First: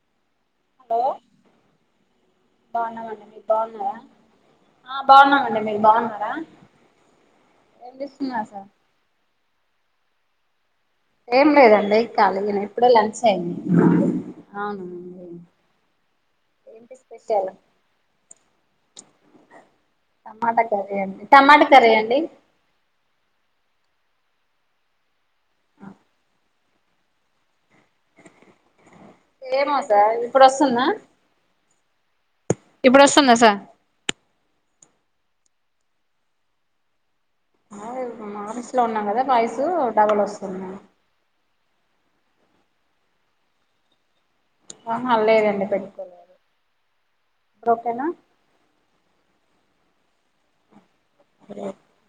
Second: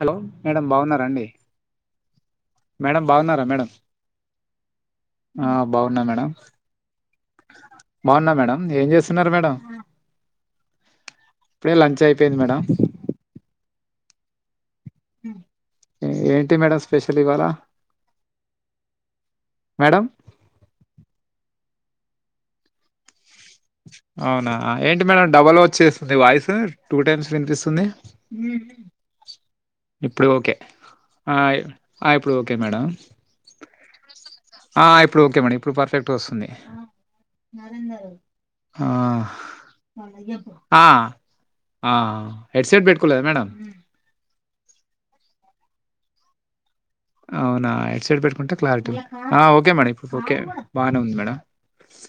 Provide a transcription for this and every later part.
Hello madam hello బాగున్నారాండి madam బాగున్నామండి బాగున్నారా మీరు మేడం ఆ బాగున్నామండి మీరు బాగున్నా మేడం బాగున్నారా ఏం బాగున్నా చేస్తున్నారు మేడం సార్ ఏం చేస్తున్నారు మేడం ఏం ఇప్పుడే లేదండి లంచ్ అయిపోయింది మేడం కాళీగానే ఇప్పుడే లంచ్ అయింది అవునండి ఏంటి స్పెషల్ మేడం టమాటా కర్రీ అండి టమాట సరే అండి అవునా ఏంటి మేడం డబల్ వచ్చేస్తుంది వాయిస్ టూ టైమ్స్ వినిపిస్తుంది ఏమో సార్ ఇప్పుడు ఓకే వస్తుందా ఆ ఇప్పుడు ఓకే మేడం ఇప్పుడు వస్తుందా సార్ ఆ ఇప్పుడు ఓకే మడమ్ ఇప్పుడు ఫర్ఫెక్ట్ గా వస్తుంది నరేందర్ ఆఫీస్ లో ఉన్నాం కదా వాయిసు డబల్ వస్తుంది ఆ ఆ ఆ ఎడ్ సెట్ పెట్టుకోలేద మేడం ఆహ లేదండి పెట్టుకోలేదు అవునా ఇప్పుడు హెడ్ ఓకేనా సెట్ పెట్టుకుంటే క్లారిటీ ఆ ఓకె మని ఓకె బానె ఉంది మేడం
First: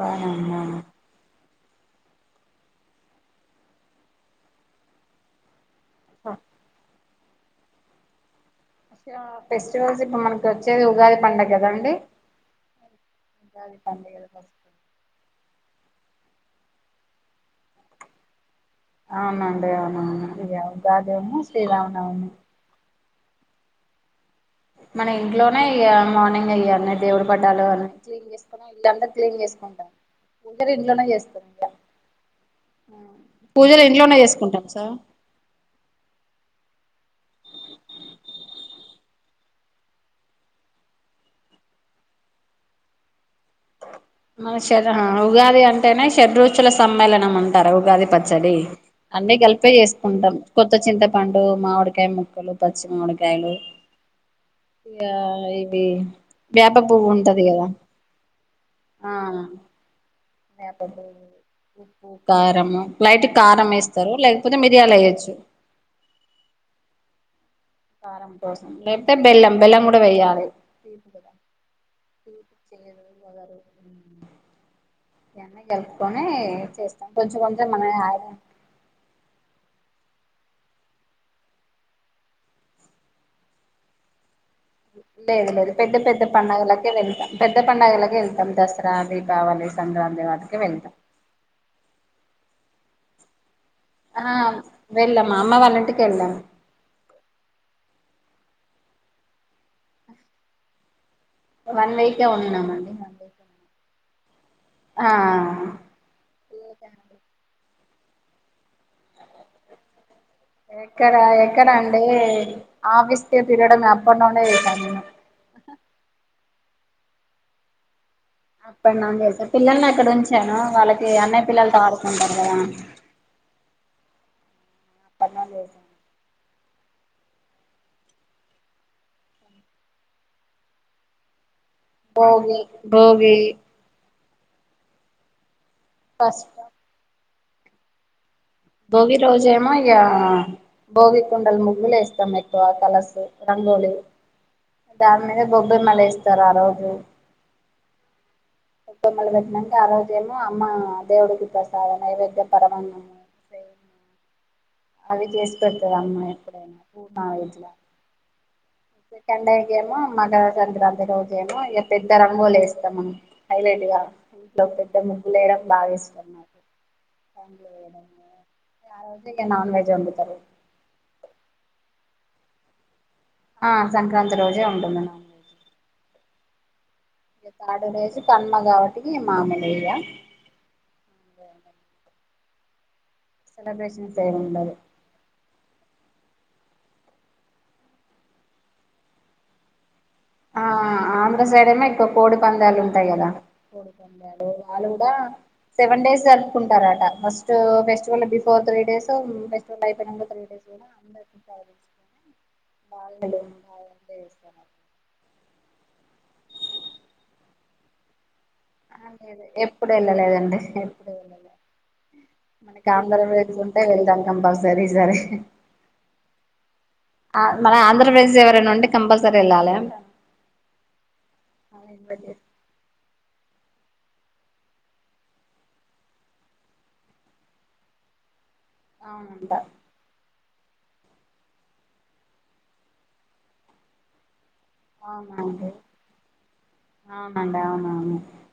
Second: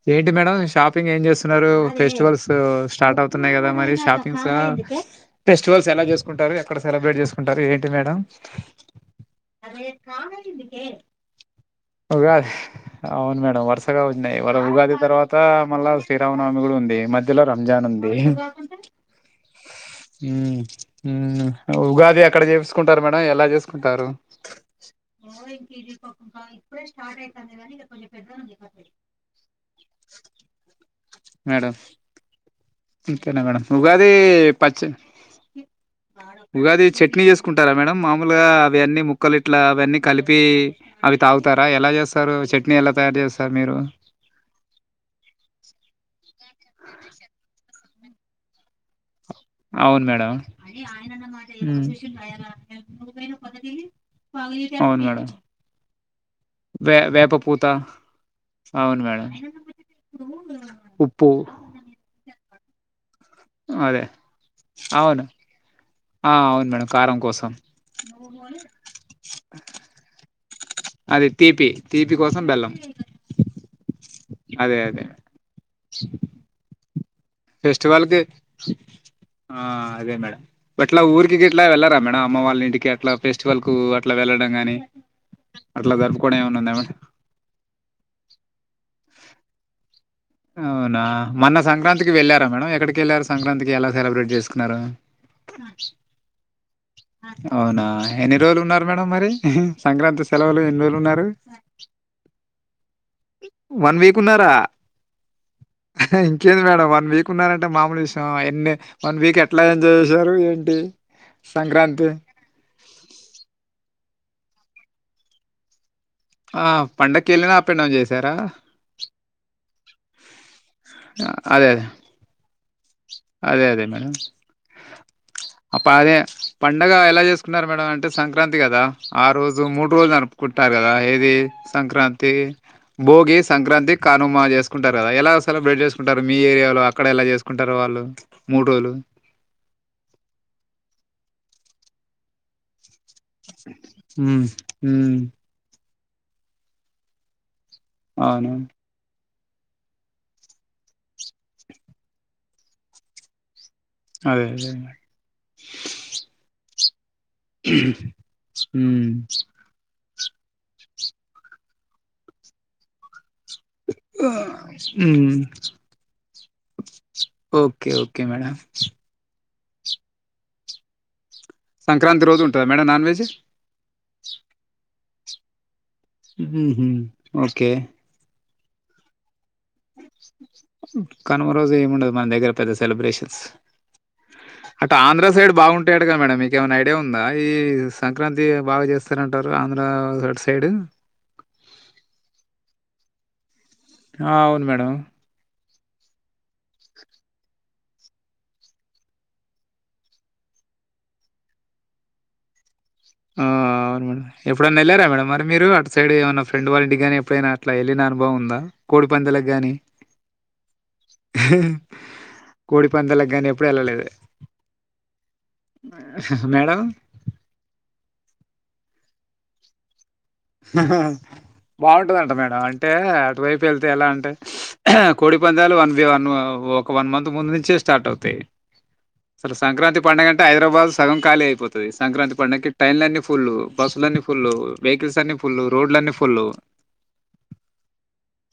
బానే ఏంటి మేడం ఉన్నాను షాపింగ్ ఏం చేస్ తున్నరూ ఫెస్టివల్సు స్టాటవుతున్నాయ్ కదా మరి షాపింగ్ సా చువల్స్ ఎలా చేస్కుంటారు ఎక్కడ సెలబ్రేట్ చేస్ కుంటారు ఏంటి మేడం ఆ కదండి ఉగాది అవ్ను మేడం ఉగాది వరుసగ పండుగ ఉన్నాయ్ ఫస్ట్ ఉగాది తర్వాతా మళ్ళా శ్రీరామనవమి కూడా ఉంది మధ్యలొ రంజాన్ ఉంది అవునండి అవునవును ఇది మ్మ్ కాదు ఉగాదేమో శ్రీరామణవమి టరు మేడం ఎలా చేస్కుంటారు మన ఇంట్లోనే ఇక మార్నింగ్ లెయ్యాన్నె దేవుడి పటాలు అని క్లీన్ చేసుకుని ఇల్లందరు క్లీన్ చేసుకుంటాం పూజలు ఇంట్లోనే చేస్తం ఇ మేడం అంతేనా మేడం పూజలు ఉగాది ఇంట్లోనే చేసుకుంటాం పచ్చ సార్ ఉగాది చట్నీ చేస్కుంటారా మేడం మామూల్గా అవి అన్నీ ముక్ క్కలు ఇట్లా అవన్ని కలిపీ అవి తాగుతార ఎలా చేస్సరూ చట్ని ఎలా తయారు చేస్సరు మీరు మన పచ్చుల సమ్మేళనం అంటారు ఉగాది పచ్చడి అన్ని కలిపె అవును మేడం చేసుకుంటాం కొత్త చింతపండు ఉమ్. మావిడికాయ్ ముక్కలు పచ్చి మామిడికాయలు ఇగ అవును మేడం ఇవీ వేప వే పువ్వు వేప ఉంటది కద పూత అవును మేడం ఉప్పు మో లైట్ గా కారం అదే వేస్తరు లేకపోతే మిరియాల్ అవును ఎయ్యొచ్చు ఆ అవును మేడం కారం కోసం కారం కోసం లేక్తే బెల్లం బెల్లం కూడ వెయ్యాలి అది తీపి తీపి కోసం బెల్లం చేదు అదె అదె ఇయన్ని గలుపుకొనీ చేస్తమ్ ఫెస్టివల్కి ఆ అదే మేడ అట్ల ఊరికి గిట్ల వెళ్లరా మేడం అమ్మ వాళ్ళ ఇంటికి అట్ల ఫెస్టివల్ కూ అట్ల వెళ్ల లేదు లేదు పెద్ద పెద్ద ఏమన్నా ఉందా పండగలకె మేడం వెల్తం పెద్ద పండగలకె వెల్తం దస్ర రా దీపావళి సంక్రాంతి వాటికి వెళ్తాం అవున మన్న సంక్రాంతికి వెళ్ళారా మేడం ఎక్కడికి ఎల్లారు సంక్రాంతికి ఎల సెలబ్రెట్ ఆ చేస్కున్నారు వెళ్ళాము అమ్మ వాళ్ళ ఇంటికి వెళ్ళాము అవున ఎన్ని రోజ్లు ఉన్నారు మేడం మరి సంక్రాంతి సెలవులు ఎన్ని రోజ్లు ఉన్నారు వన్ వీకే ఉన్నాం అండి వన్ వీక్ ఉన్నారా? ఆ ఇంకేంది మేడం వన్ వీక్ ఉన్నారంటే మామూలు విషయం ఎన్ని వన్ వీక్ ఎట్లా ఏ ఎంజాయ్ చేశారు ఏంటి? ఎక్కడ ఎక్కడా అండి సంక్రాంతి? ఆఫీసు కే తిరగడం అ అప్ అండ్ డౌన్ యే చేశా నేనూ ఆ పండకెళ్ళిన అపె డౌన్ చేస్ అప్ అండ్ డౌన్ చేస పిల్లలు నా ఇక్కడ ఉంచాను వాళ్ళకి ఆ, అన్నయ్య అదే పిల్లలతో అదే. ఆడుకుంటారు కదా అదే అదే మేడం అప్ అండ్ డౌన్ ప్ప చేశాను అదే పండగ ఎలా చేసుకున్నారు మేడం అంటే సంక్రాంతి కదా ఆ రోజు మూడు రోజులు జరుపుకుంటారు కదా ఏది సంక్రాంతి భోగి సంక్రాంతి కనుమా చేసుకుంటారు కదా ఎలా సెలబ్రేట్ చేకుంటారు మీ ఫస్ట్ ఏరియాలో అక్కడ ఎలా చేస్ కుంటారు వాళ్ళు భోగి రోజేమో ఇగా భోగి కుండలు ముగ్గులు వేస్తాం ఎక్కువ కలసు రంగోలీ హ్మ్ హ్మ్ దానిమీద గొబ్బెమ్మ లేస్ ఇతరా ఆ రోజు అవును గొబ్బెమ్మలు ఆ రోజు ఏమో అమ్మా దేవుడుకి ప్రసాద నైవేద్య పరమాంగమ అదే అదే అది చేసి పెడతారు అమ్మా ఎప్పుడైనా పూర్ణాలు ఇట్లా హ్మ్. సెకండ్ డే కి ఏమో మకర సంక్రాంతి రోజేమో ఇక పెద్ద రంగులీ వేస్తా మం హైలైట్ గా ఇంట్లో పెద్ద ముగ్గు హ్మ్. లేయడం బాగా ఇష్టం నాకు పన్లు ఓకే. చేయడం ఓకే మేడం. ఆ రోజు నాన్ వెజ్ వండుతారు సంక్రాంతి రోజు ఉంటదా మేడం నాన్ వెజ్ ఆ సంక్రాంతి రోజే ఉంటుంది నాన్ వెజ్ హూ హుం ఇగ తాడునేేిసి తన్ గాబట్టి మామూలే కనుమ రోజు ఏముండదు మన దగ్గర పెద్ద సెబ్రషన్ స్ సెలబ్రేషన్స్ ఏమి ఉండదు అట్ ఆంధ్ర సైడ్ బాగుంటాయి అం కా మేడం మీకేమైనా ఐడియా ఉందా ఈ సంక్రాంతి బాగా చేస్తారంటారు ఆంధ్ర అటు ఆ సైడు? ఆంధ్ర సైడ్ ఏమో ఎక్కువ కోడి పందాలు ఉంటాయి కదా కోడి ఆ! పంద్యాల అవును మేడం. వాళ్ళుగుడా సెవెన్ డేస్ జరుపుకుంటారట first festival before three days festival అయిపోయినా త్రీ డేస్ కూడా అందరి ఆ అవును మేడ ఎప్పుడన్నెల్యార మేడమ్ మరి మీరు అటు సైడ్మైన్న ఫ్రండ్ వాళ్ళంటి కానీ ఎప్పుడైనా అలా వెళిన అనుభవం ఉందా కోడి లేదు పందాలకు గాని? ఎప్పుడు వెళ్ళలేదండి ఎప్పుడు వెళ్ళలేదు మనకి కోడి పందాలకు గాని ఆంధ్రప్రదేశ్ ఎప్పుడు ఉంటే ఎళ్ళలేదు. వెళ్తాం కంపల్సరీ సర మేడం మన ఆంధ్ర ఫ్రెండ్స్ ఎవరన్నా ఉంటే కంపల్సరీ ఇలాాలే బాగుంటందంట మేడం అంటే అటు వైపు వెళ్తేా ఎలా అంటే కోడి పందాలు వన్ వన్ ఒక వన్ మంత్ ముందు నుంచే స్టార్ట్ అవుతాయి అవునంట సరే సంక్రాంతి పండుగం అంటే హైదరాబాద్ సగం ఖాళీ అయిపోతుది సంక్రాంతి పండగకి ట్రైన్లన్నీ ఫుల్ బస్సులన్నీ ఫుల్లు బుల్లుఅన్నీ ఫుల్ అవునండి రోడ్లన్ని ఫుల్ అవునండి అవునవును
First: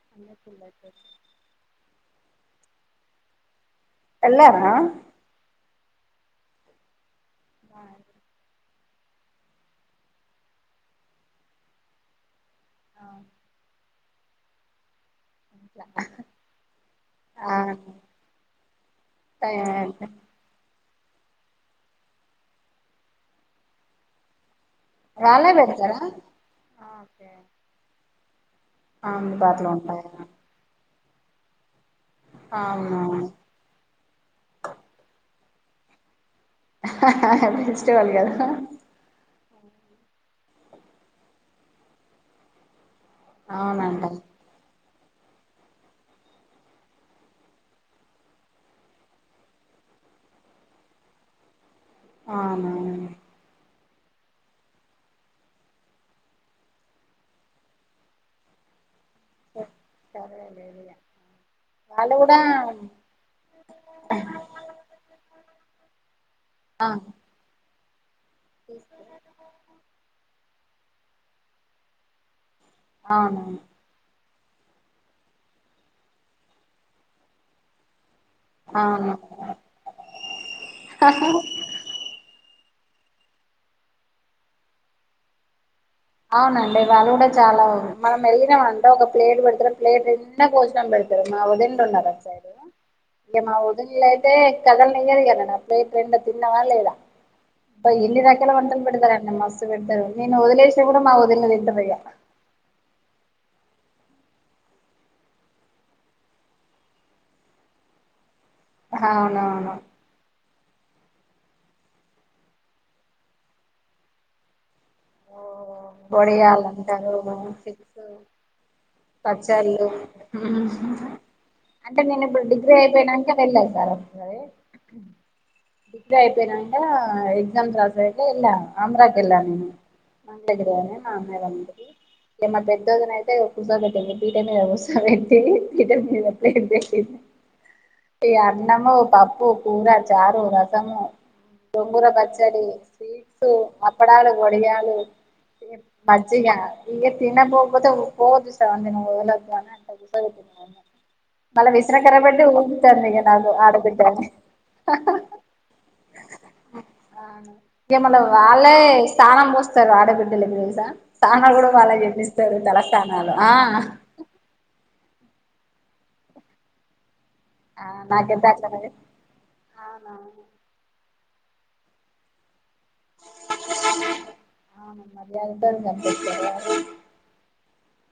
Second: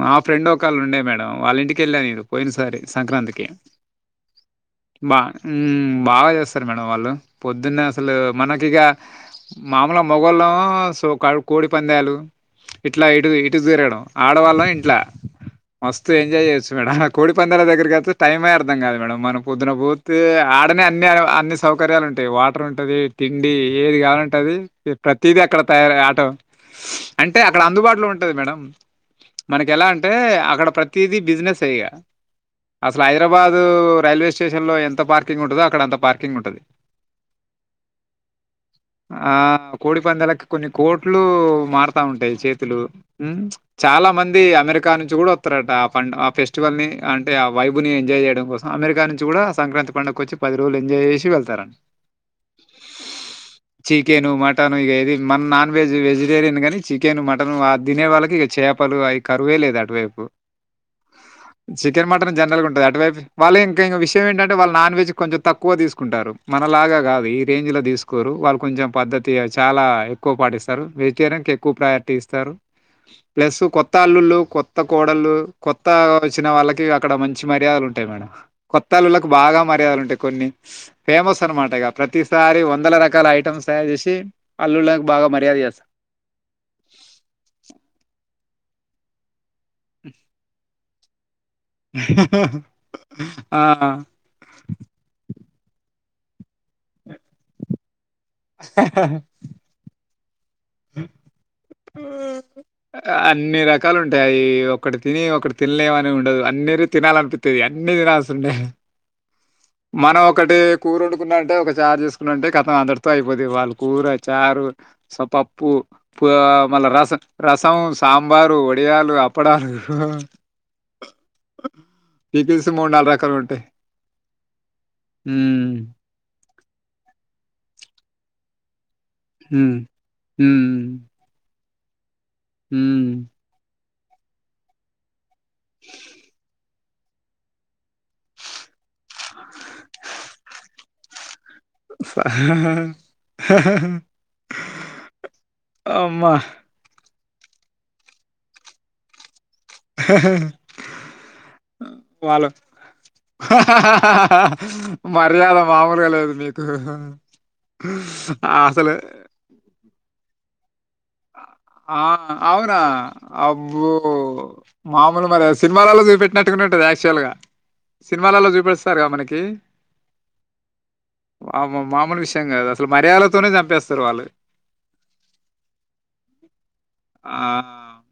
మా ఫ్రెండ్ ఒకళు ఉండే మేడం వాళ్ళ ఇంటిక వెళ్ళా నేను పోయిన సారి సంక్రాంతికి ఎలా రా బా హ్మ్ బాగా చేస్తారు మేడం వాళ్ళు పొద్దున్న అసలు మనకిగ మామల మొగోళ్ళు సో కా కోడి పందలు ఇట్లా ఇటు ఇటు దురడం ఆడవాళ్ళం ఇంట్లో మస్తు ఎంజాయ్ చేయొచ్చు మేడం ఆ కోడి పందాల దగ్గరికి వెళ్తే టైమే అర్థం కాదు మేడం మనం పొద్దున పోతే అ అనే అన్ని అన్ని సౌకర్యాలు ఉంటాయి వాటర్ ఉంటుంది తిండి ఏది కావాలంటది తది వాళ్ళే అక్కడ తయారు పెడతారా ఆటో ఓకే అంటే అక్కడ అందుబాటులో ఉంటా ఉంటాదిమేడం మనకి అందుబాటులో ఎలా ఉంటాయా అంటే అక్కడ ప్రతి తదీ బిజినెస్ అయ్యగా అసలు అవునవును హైదరాబాదు రైల్వే స్టేషన్ లో ఎంత పార్క్ ఉంటంది అక్కడంతాపార్టీ ఫెస్టివల్ కదా ఆ కోడి పందలకి కొన్ని కోట్లు మారుతా ఉంటాయి చేతులు హ్మ్ అవునంట చాలా మంది అమెరికా అమెరికా నుంచి కూడా వస్తారట ఆ ఆ ఫెస్టివల్ ని అంటే ఆ వైబు ని ఎంజాయ్ చేయడం కోసం అమెరికా నుంచి కూడా సంక్రాంతి పండగ వచ్చి పది రోజు ఎజాయ్ చేసి వెళ్తారంట అవునా చికెను మాట్ ఇక ఏది మన నాన్ వెజ్ వెజటేరియన్ కానీ చికెన్ మటన్ తినే వాళ్ళకి ఇక చేపలు ఐ కరువే లేదు అటువైపు సరేలే చికెన్ వాళ్ళు మటన్ కూడా జనరల్ గా ఉంటంది అటువైపు వాళ్ళు ఇంకా ఇంక విషయం ఏంటంటే వాళ్ళు నాన్ వెజ్ కొంచెం తక్కువ తీసుకుంటారు ఆ మనలాగా కాదు ఈ రేంజ్ లో తీసుకు కోరు వాళ్ళు కొంచెం పద్ధతి చాలా ఎక్కువ పాటిస్తారు వెజిటేరియన్ కి ఎక్కువ ప్రయారిటీ ఇస్తారు అవును ప్లస్ కొత్త అల్లుళ్ళు కొత్త కోడళ్ళలు కొత్త వచ్చిన వాళ్ళకి అక్కడ మంచి మర్యాదలు ఉంటాయి మేడం అవును కొత్తలుళ్ళలకు బాగా మర్యాదలు ఉంటాయి కొన్ని ఫేమస్ అనమాట ఇంకా ప్రతిసారి వందల రకాల ఐటమ్స్ తయారు చేస్ అల్లుళ్ళకి బాగా మర్యాద చేస్తా అవునండి వాళ్ళు కూడా చాలా అంది మన మెల్లిగావంట ఒక ప్లేట్ ప్లేట్ నిండా కోసం వాడి మా వదినలు ఉన్నారు అటు సైడు ఇంక మా వదినలు అయితే కదలనియరు ఇంక నన్ను బైట రెండు తిన్నావా లేదా బయ ఇన్ని రకాల వంటలు పెడతారండి మస్తు పెడతారు నేను వదలే కూడా మా వదినలు తింటేర్ ఆయా ఆ! అన్ని రకాలు ఉంటాయి ఒక్కటి తిని ఒకటి తినలేమని ఉండదు అన్నరు తినాలనిపిస్తుంది అన్ని తినాల్సి ఉండా అవునువును మనం ఒక ఒకటి కూర వండుకున్నంటే ఒక చారు చేసుకున్నంటే కథం అందరితో అయిపోది వాళ్ళు కూర చారు సొప వొడియాల అంటారు మక్స్ రసం, సాంబారు, వడియాలు, అప్పడాలు పచ్చళ్ళు అంటే నేను ఇప్పుడు డిగ్రీ అయిపోయినాక వెళ్ళ సారు ఉమ్ పోయినక ఎగ్జామ్స్ రాసేకి వేలా ఆంధ్రకి ఎలా నేను హ్మ్. దేలి లో హ్మ్. నే మా అమ్మాయి ఉంది ఏమ పెదవదినా హ్మ్. అయితే కుసో రిపీట్ అనే వస్తది [unintelligible] ఈ అన్నమో పప్పు కూర చారు రసము గోంగూర స పచ్చడి స్వీట్స్ అప్పడాలు వడియాలు అమ్మా! మజ్జిగా ఇ తినకపోతే ఓవర్ గా చూస్తారు మా వాళ్లంతా మళ్ విశ్రఖరబట్టి వాళ్ళు ఊగుతంది ఇక నా ఆడబిడ్డ మర్యాద మామూలుగా లేదు మీకు. ఇక మళ ఆ! వాళ్ళే అసలు స్థానం పోస్త సార్ అడాబి డలివరీసా ఆ అవునా ఆ అబ్బో మా మరి సినిమాలలో చూపట్టినట్టునేంటంది యాక్చువల్గా ఆ నాకైతే అట్లనే అవునవును ఆ మామూలు విషయంగాదు అస మరియధలతోనే చంపేస్తారు వాళ్ళు అవును మర్యాదతోని పంపిస్తారు ఆ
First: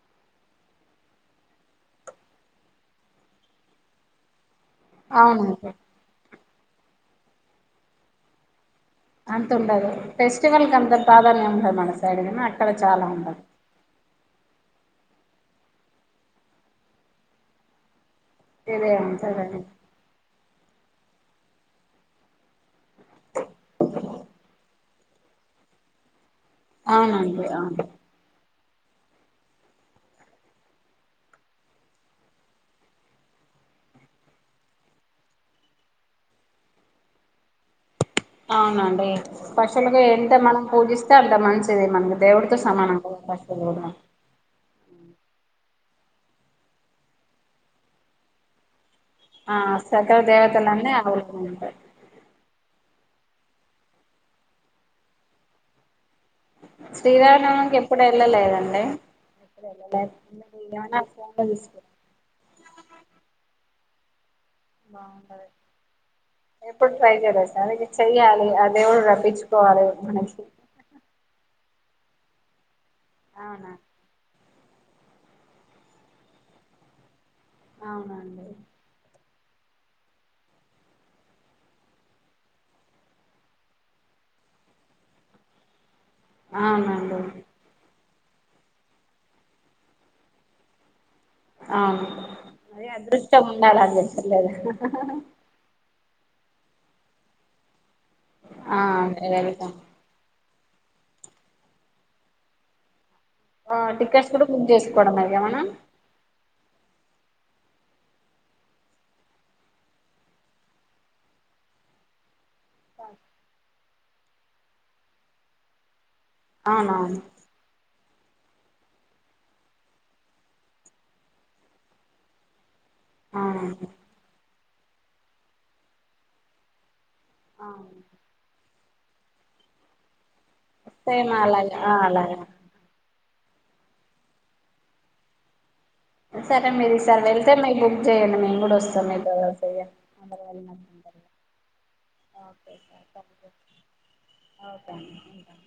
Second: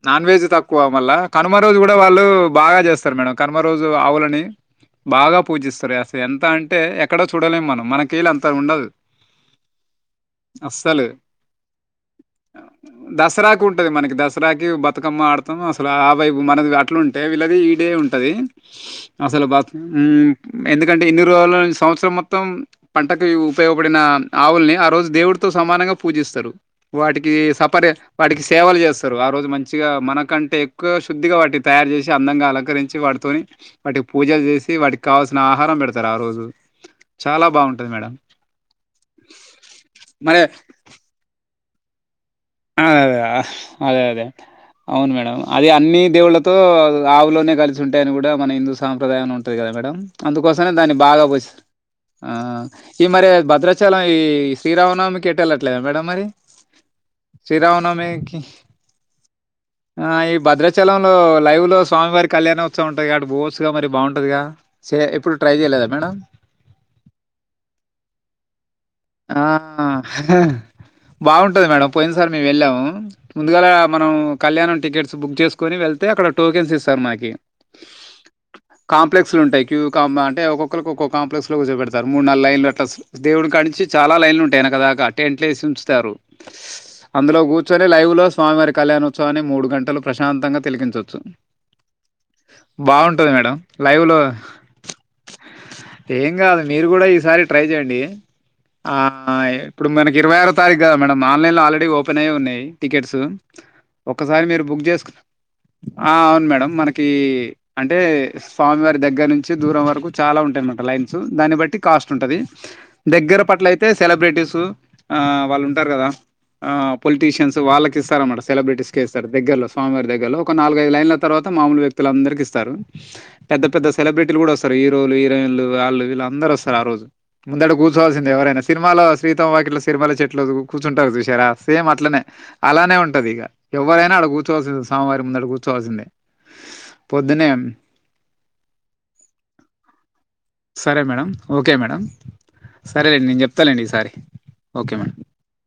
నాన్ వెజ్ తక్కువ మళ్ళ కనుమ రోజు కూడా వాళ్ళు బాగా చేస్తారు మేడం కనుమ రోజు ఆవులని బాగా అవును పూజిస్తారు అసలు ఎం అంత అంటే ఎక్కడో చూడలేం మనం మనకిీళ్ళ అంతా ఉండదు అంతుండదు ఫెస్టివల్కి అంత అస్సలు. ప్రాధాన్యం ఉంట మన సైడ్ గున దసరాకు ఉంటది మనకి దసరాకి బతుకమ్మ ఆడతాం అసలు ఆ వైపు మనది అట్లు ఉంటే వీళ్లది ఈ డే ఉం టది ఇదే అసలు ఉంటదండి. బ ఊ ఎందుకంటే ఇన్ని రోజులు సంవత్సరం మొత్తం పంటకు ఉపయోగపడిన ఆవుల్ని ఆ రోజు దేవుడితో సమానంగ పూజిస్తరు అవున కి సపర్ వాటిక్ సేవలు చేస్తరు ఆ రోజు మంచిగా మనకంటే శుద్ధిగా కాళ్లు వాటితోని వాటికి పూజలు చేసి వాటికి కావాల్సిన ఆహారం పెడతరు ఆ రోజు చాలా బాగుంటది మేడం అవునా అండి పశులుకి ఎంత మరి మనం పూజిస్తే అంత మంచి చిది మనకది ఆ అదదే అవును మేడం అది అన్ని దేవుళ్లతో ఆవులోనే కలిసి ఉంటయని కూడ మన హిందు సాంప్రదాయం అని ఉంటది ఆ కదా మేడం సకల అందుకోసమే దేవతలన్నీ దాన్ని బాగ ఆవులకి పోస్ ఉంటాయి ఆ ఈ మరి భద్రాచలం ఈ శ్రీరామనవమికి ఏటేళ్లట్లేదా మేడం మరి శ్రీరామనవమికి ఎప్పుడు శ్రీరామనమికి వెళ్ళలేదండి ఎప్పుడు ఆ వెళ్ళలేదు ఈ ఏమన్నా భద్రాచలంలో ఫోన్ లైవ్ లో చూసుకున్నా స్వామివారి కళ్యాణోత్సవం ఉంటది ఆడి బోవ్ గ మరి బాగుంటదిగా బాగుంటది ఎప్పుడు ట్రై చేయల సర్ ఇగ చెయ్యాలి ఆ దేవ్ ర ఆ బ ఉంటది మేడం పోయిన సారి మేం వెళ్ళాము ఉ ముందుగాలా అవునా మనం కళ్యాణం టికెట్స్ బుక్ చేసుకొని వెళ్తే అక్కడ టోకెన్స్ ఇస్తారు మనకి అవున అండి కాప్లెక్స్లుఉంటయి క్యూ కామ అంటే ఒక్కొకొళ్లకి ఒక కాంప్లక్స్ కూర్చోపెడతారు మూడు నాలుగు లైన్లు అట్ల దేవుడి కాడినుంచి చాలా లైన్లు ఉంటయి వెనక దాక టెంట్లేసి ఉంచుతారు అవునండి అందులో కూర్చొని లైవ్ లో స్వామివారి కళ్యాణోత్సవాన్ని మూడు గంటలు ప్రశాంతంగ తిలకింకొచొచ్చు ఆవును అదే అదృష్టం మేడం. ఉండాల అని లైవ్‌లో చెప్పిరు లేద ఏం కాదు మీరు కూడ ఈసారి ట్రై చేయండి ఆ అదే వెళ్తాం ఇప్పుడు మనకి ఇరువై ఆరు తారీ కాదు మేడం ఆన్లైన్ లో ఆల్రెడీ ఓపెన్ అయి ఉన్నయి టికెట్స్ ఆ టికెట్స్ ఒకసారి కూడా మీరు బుక్ చేసుక్ చేసుకోవడమే ఇగ మనం ఆ అవును మేడం మనక్ ఈ అంటే స్వామి వారి దగ్గర నుంచి దూరం వరకు చాలా ఉంటాయిన్నమాట లైన్స్ దాన్ని బట్టి కాస్ట్ ఉంటది దగ్గర అప్పట్లయితే సెలబ్రిటీస్ ఆ వాళ్ళు ఉంటారు కదా ఆ అవునవును పొలిటీషియన్స్ వాళ్ళకి ఇస్తారమాట సెలబ్రేటీస్ కే దగ్గలో స్వామివారి దగ్గరలో ఒక నాలుగైదు లైన్ల తరువాత మామూలు వ్యక్లులందరికి ఇస్తారు అవును పెద్ద పెద్ద సెలబ్రిటీలు కూడా వస్త హీరోలు హీరోయిన్లు వాళ్ళు వీళ్ళ అందరు వస్తారు ఆ రోజు ముందు అడు అవును కూర్చోవాల్సిన నా సినిమాలో సీతమ్మ వాకిట్ల సిరిమల్లెచెట్టు లో కూర్చుంటారు సేమ్ చూసారా అలాగే సేమ్ ఆ అట్లనే అలాగే అలానే ఉంటది ఇక ఎవరు అయినా అక్కడ కూర్చోవాసిందే స్వామి వారి ముందట కూర్చోల్సిందే సరే మీరు ఈసారి వెళ్తే మీకు బుక్ చెయ్యడి మేము కూడా వస్తాం మీకు సరే madam okay madam okay sir సరేలేండి నేను థ్యాంక్ యూ చెప్తానుండి ఈసారి ఓకే మేడం అండి ఉంటాను